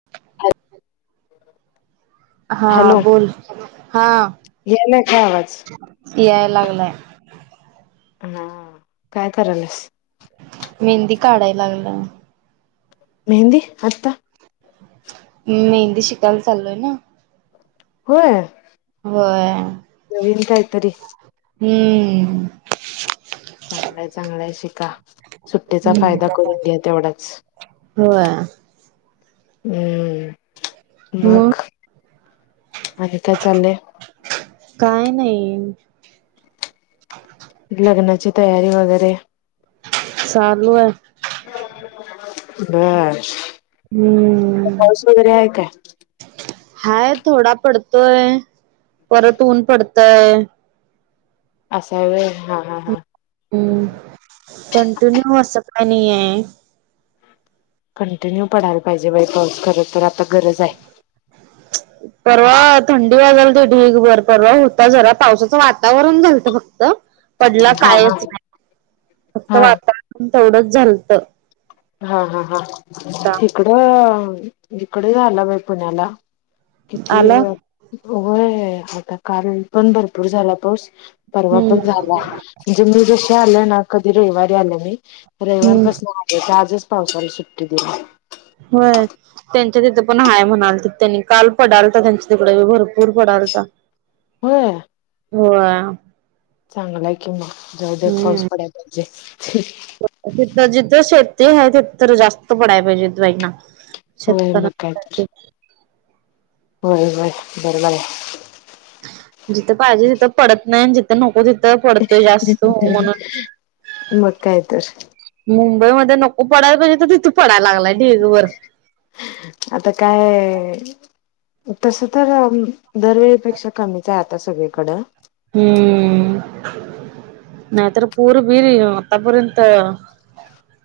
[inaudible] अ [unintelligible] हां बोल हां यायलाय का आवाज याय लागलाय‌ हा काय करायलीस? मेहंदी काढायला लागले. मेहंदी आत्ता मी मेहंदी शिकायला चालोय ना? होय व्हय नवीन काहीतरी. हम्म. चांगलंय चांगलंय शिका. सुट्टीचा हम्म फायदा करून घ्या तेवढाच. होय हम्म... मग आणि काय चाललंय? काय नाही. लग्नाची तयारी वगैरे? चालू ए. बरं. हुं. पाऊस वगैरे आहे काय? हाये थोडा पडतोय... परत ऊन पडतय असं ए व्हय... हा हा हां. हम्म.. कंटिन्यू असं काय नाई ए कंटिन्यू पडायला पाहिजे बाई पाऊस... खरं तर आता गरज ए [inaudible] परवा थंडी वाजालती ढीगभर... परवा होता जरा पावसाचं वातावरण झालतं फक्त पडला हा हा कायच नाय... फक्त हा वातावरण तेवढंच झालतं. हा हा हा.... तिकडं... इकडं झाला बाई पुण्याला. किती आला ए... व्हय कारण पण भरपूर झाला पाऊस परवा हम्म पण झाला... म्हणजे मी जशी आले ना कधी रविवारी आले मी... रविवार हम्म पाासून हेच्या आजच पावसाला सुट्टी दिली. होयच. त्यांच्या तिथं पण हाय म्हणाले ते... त्यांनी काल पडालता त्यांच्या तिकडं... भरपूर पडालता व्हय? हो. चांगलं ए कि मग... जाऊ दे... पाऊस हम्म पडायला पाहिजे. तिथं जिथं शेेती आहे... तिथं तर जास्त पडायला पाहिजे [unintelligible] होय मग काय तर शेतकऱ्यांसाठी. होय होय... बरं झालं. जिथं पाहिजे तिथं पडत नाई... अन जि नको तिथं पडतोय जास्त हो म्हणून मग काय तर मुंबईमध्ये नको पडायला पाहिजे... तर तिथे पडायला लागलाय ढीगभर. आता काय तसं तर... दरवेळीपेक्षा कमीच आहे... आता सगळीकडं हम्म... नाहीतर... पूर-बीर आतापर्यंत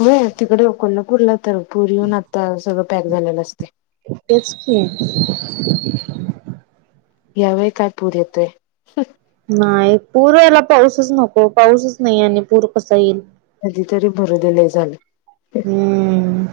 व्हय... तिकडं कोल्हापूरला तर पूर येऊन आता सगळं पॅक झालेलं असतय. तेच की. यावेळी काय पूर येतोय? नाही... पूर यायला पाऊसच नको... पाऊसच नाई आणि पूर कसा येईल? नदी तरी भरू दे.. लई झालं. हम्म...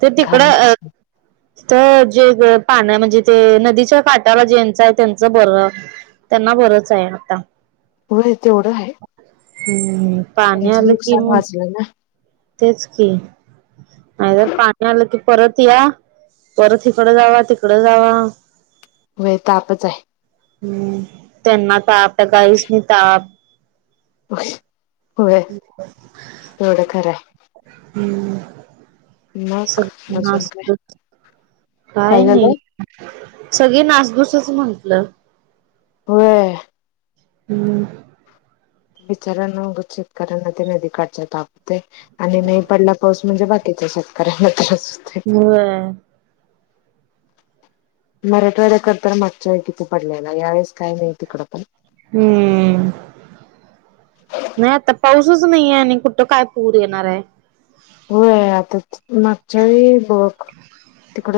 ते घाण तिकडं... माणूस अ तर जे पाण्या... म्हणजे ते नदीच्या काटाला ज्यांच आहे त्यांचं बरं त्यांना बरंच आहे आता. होय... तेवढं हाये. हम्म... पाणी आलं कि मग [inaudible] तेच की नाही तर पाणी आलं की परत या परत इकडं जावा, तिकडं जावा व्हय तापच आहे हम्म त्यांना ताप त्या दाईसनी ताप होय तेवढं खरं आहे हम्म मग अजून काय [inaudible] काय नाही सगळी नासधुसच म्हंटलं होय हम्म बिचाऱ्यांना उगाच शेतकर्यांना ते नदी काठच्या ताप आणि नाही पडला पाऊस म्हणजे बाकीच्या शेतकऱ्यांना त्रास होतय ह मराठवाड्या कडतर मागच्या वेळी किती पडले ना यावेेळेस काही नाही तिकडं पण हम्म नाही आता पाऊस तूच नाहीे आणि कुठं काय पूर येणार आहे होय आता मागच्या वेळी बग तिकड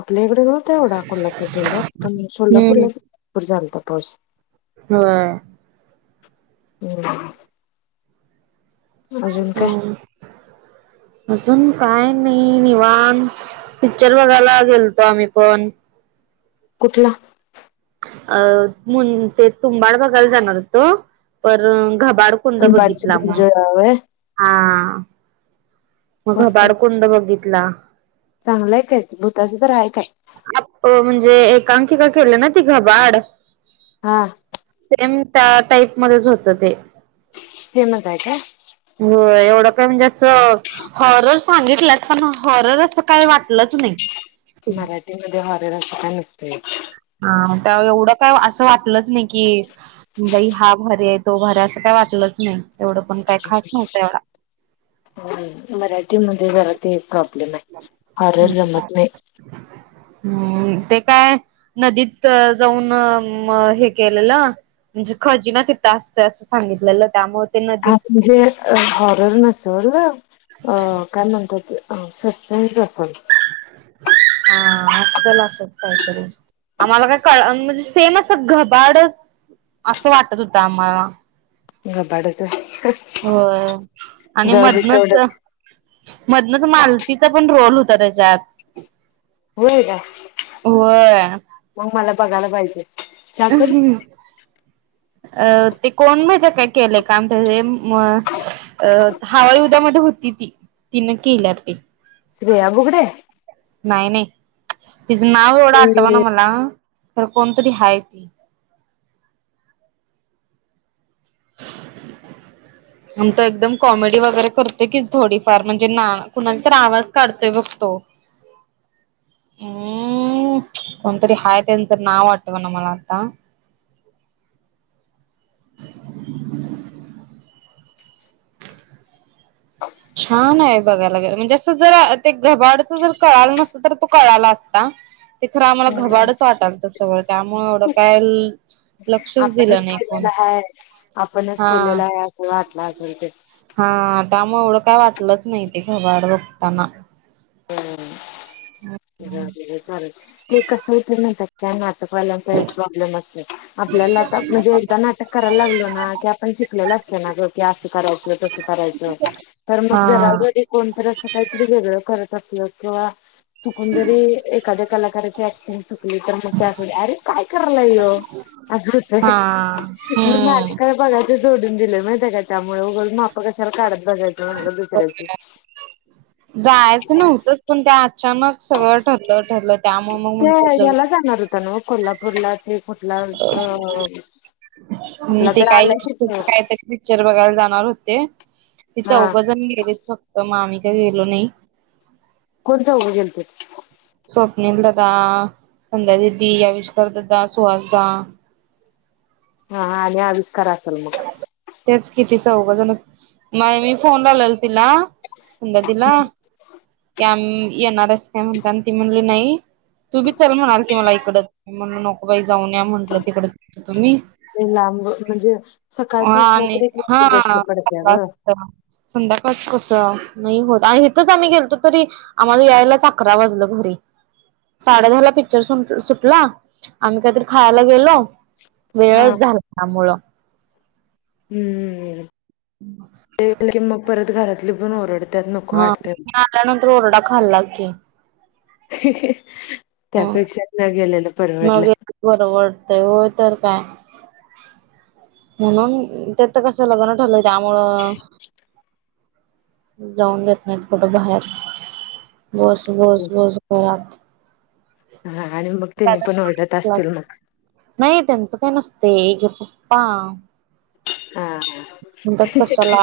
आपल्या इकडे होत एवढा कोल्हापूर जिल्ह्यात पण हम्म सोलापूरला भरपूर झालता पाऊस होय हम् काय हम्म अजून काय नाही निवांत पिच्चर बघायला गेलतो आम्ही पण कुठला? अ मुन ते तुंबाड बघायला जाणार होतो पण घबाड कुंड तुंबाडची बघितला मग एन्जॉय व्हय हा मग कोण कोण घबाडकुंड बघितला चांगलंय काय भूताच तर आहे काय आप म्हणजे एकांकिका केली ना ती घबाड हा सेम त्या टाईपमध्येच होतं ते सेमच हाय काय होय एवढं पण म्हणजे असं हॉरर सांगितल्यात पण हॉरर असं काही वाटलंच नाही मराठीमध्ये हॉरेर अस काय नसतंच हा त्या एवढं काय असं वाटलंच नाही की बाई हा भारी आहे तो भारी असं काही वाटलंच नाही एवढं पण काय खास नव्हतं एवढा ह मराठीमध्ये जरा ते प्रॉब्लेम आहे हरर जमत नाही [inaudible] हम्म ते काय नदीत जाऊन हे केलेलं म्हणजे खजिना तित असतो असं सांगितलेलं त्यामुळे ते हा नदीत म्हणजे हॉरर नसल अ काय म्हणतात ते सस्पेन्स असेल हा असल असच काहीतरी आम्हाला काय कळ म्हणजे सेम असं घबाडच असं वाटत होतं आम्हाला घबाडच हो आणि मधनच तेवढंच मधनच मालतीचा पण रोल होता त्याच्यात होय का होय मग मला बघायला पाहिजे का अ करू अ ते कोण माहि त्या काय केलं काम त्या म अ हवायेऊ द्यामध्ये होती ती तिनं केल्यात एक श्रेयाबुघडे नाही नाही तिचं नाव एवढं आठवा ना मला तर कोणतरी हाय ती. हम्म आम तो एकदम कॉमेडी वगैरे करते की थोडीफार म्हणजे ना कुणाला तर आवाज काढतोय बघतो. [inaudible] हम्म कोणतरी हाय त्यांचं नाव वाटव ना मला आता. छान आहे बघायला गेलं म्हणजे असं जर ते घबाडच जर कळाला नसतं तर तो कळाला असता. ते खरं आम्हाला घबाडच वाटाल त सगळं त्यामुळे एवढं काय लक्षच आपणच दिलं नाही कोण केेलेलं आहे आपणच हा खेलेलं आहे असं वाटलं असेल ते हा त्यामुळे एवढं काय वाटलंच नाही ते घबर बघताना हर चालेल ते कसंत नंत त्या नातकवाल्यांचा हे प्रॉब्लेम असत आपल्याला म्हणजे एकदा नाटक करायला लागलो ना की आपण शिकलेलं असतल ना की असं करायचं तसं करायचं [inaudible] तरर मग हा ज कोणतरी असं काहीतरी वेगळं करत असत किंवा चुकून जरी एखाद्या कलाकाराच्या. चुकली तर मग त्या अरे काय कला य असं होत. हा हम्म कडे बघच जोडून दिले माहिती का त्यामुळे वघल माप कशाला काढत बघायचं म्हटलं दुसऱ्याचे. जायचं नव्हतंच पण ते अचानक सगळं ठरलं ठरत. ते येला जनरत न कोल्हापूरला ते. कुठला अ कुठला ते तर काही आलाय कच. काहीतरी पिक्चर बघायला जाणार होते ती हा चौघ जण गेलीत फक्त मग आम्ही काही गेलो नाही. कोण चौघ गेलते? स्वप्नील दादा संध्या दीदी अविष्कर दादा सुहासदा. हा आणि आविस्कार असेल मग. तेच किती चौघ जण मा मी फोन लालेल तिला. संध्या ताईला येणार आहेस का ती म्हणली नाही. तू बी चाल म्हणाल की मला इकड म्हण नको बाई जाऊन या म्हटलं तिकड तुम्ही. लांब म्हणजे हा सकाळचं असलं आणि तरी एक गोष्ट हा पडते ग. संध्याकाळच कस नाही होत आणि इथच आम्ही गेलतो तरी. आम्हाला यायलाच आकरा वाजला घरी. साडे दहा ला पिक्चर सुटला आम्ही काहीतरी खायला गेलो. हा वेळच झाला त्यामुळं. हम्म मग की मग परत घरातले पन ओरड हा आल्यानंतर ओरडा खाल्ला की. ह त्यापेक्षा न गेलेल परवडलं. मग बरं वाटतय होय तर काय. म्हणून, त्यातत कस लग्न ठरलं त्यामुळं. जाऊन घेत नाहीत कुठ बाहेर. बस बस बस घरात. हा आणि मग तेनी पण ओरडत क्लास असतील मग. नाही त्यांचं काय नसतय. हे पप्पा. हा म्हणतात कशाला.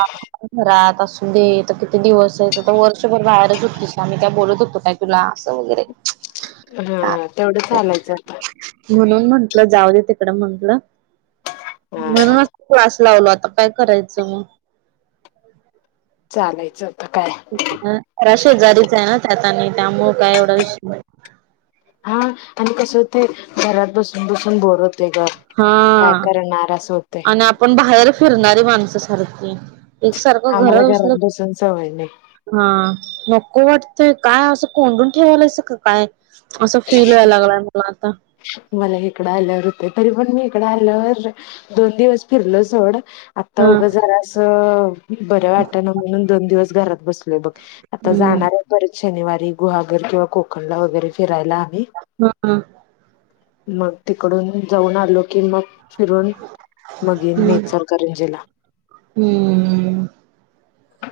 घरात असू दे. त किती दिवसेत. वर्षभर बाहेरच होतीस. आम्ही का बोलत होतो काय. तुला असं वगैरे. हम्म चालतंय तेवढं लायचं आता. म्हणून म्हंटलं जाऊ दे तिकड म्हंटलं. हा हा म्हणूनच क्लास लावलो आता काय करायचं म? चालायचं आता काय. प्शेजारीचे ना त्यात आणि त्यामुळ काय एवढा विषय नाय. हा आणि कसं होतेय. घरात बसून बसून बोर हो ते ग. काय करणार अस होतेय. पण बाहेर फिरणारी माणसं सारखी. एकसारखं आम्हाला घरात बसलं बसून सवय नाही हा, नक्को वाटतंय. काय असं कोंडून ठेवायलस का काय? असं फील व्हायला लागलाय मला आता. मला इकडं आल्यावर होते. तरी पण मी इकडं आल्यावर दोन दिवस फिरलो सोड. आता हा उगं जरासं बर वाटान, म्हणून दोन दिवस घरात बसलोय बघ. आता हम्म. जाणारे परत शनिवारी गुहागर किंवा कोकणला वगैरे फिरायला आम्ही. हम्म. मग तिकडून जाऊन आलो की मग फिरून. मग येईन मी हम्म इचलकरंजीला.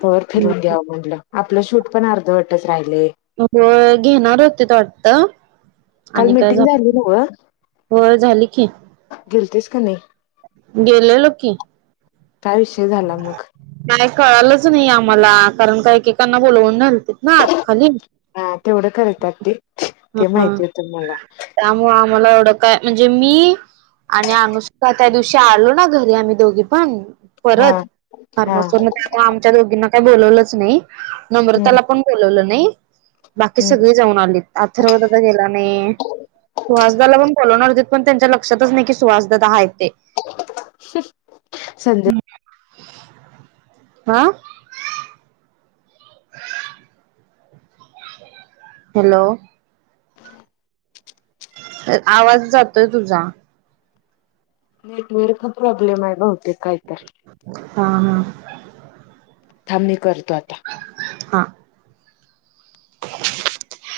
तवर फिरून हम्म. घ्या म्हटलं. आपलं शूट पण अर्धवटच राहिलय. होय, घेणार होते त वाटत. काल आणि काय झा- मिटिंग झाली नव्ह होय झाली की. गेलतीस का नाही? गेलेलो की. काय विषय झाला मग. काय कळालंच नाही आम्हाला. कारण का एकेएकांना बोलवून नेलते ना आत खाली. हा तेवढं करता ते. ह ते माहिती होतं मला. त्यामुळे आम्हाला एवढं काय, म्हणजे मी आणि अनुष्क का त्या दिवशी आलो ना घरी आम्ही दोघी पण. हा परत हा फार्मासवरन त्यामुळ आमच्या दोघींना काही बोलावलंच नाही. हम्म नम्रताला पण बोलवलं नाही. बाकी हम्म सगळी जाऊन आलीत. अथर्व दादा गेला नाही. सुहासदाला पण बोलणार होते. पण त्यांच्या लक्षातच नाही की सुहासदादा हाहेत ते. [inaudible] संध [inaudible] अ. हॅलो. आवाज जातोय तुझा. नेटवर्क प्रॉब्लेम आहे बहुतेक काहीतर हा हा थांब मी करतो आता हा [unintelligible]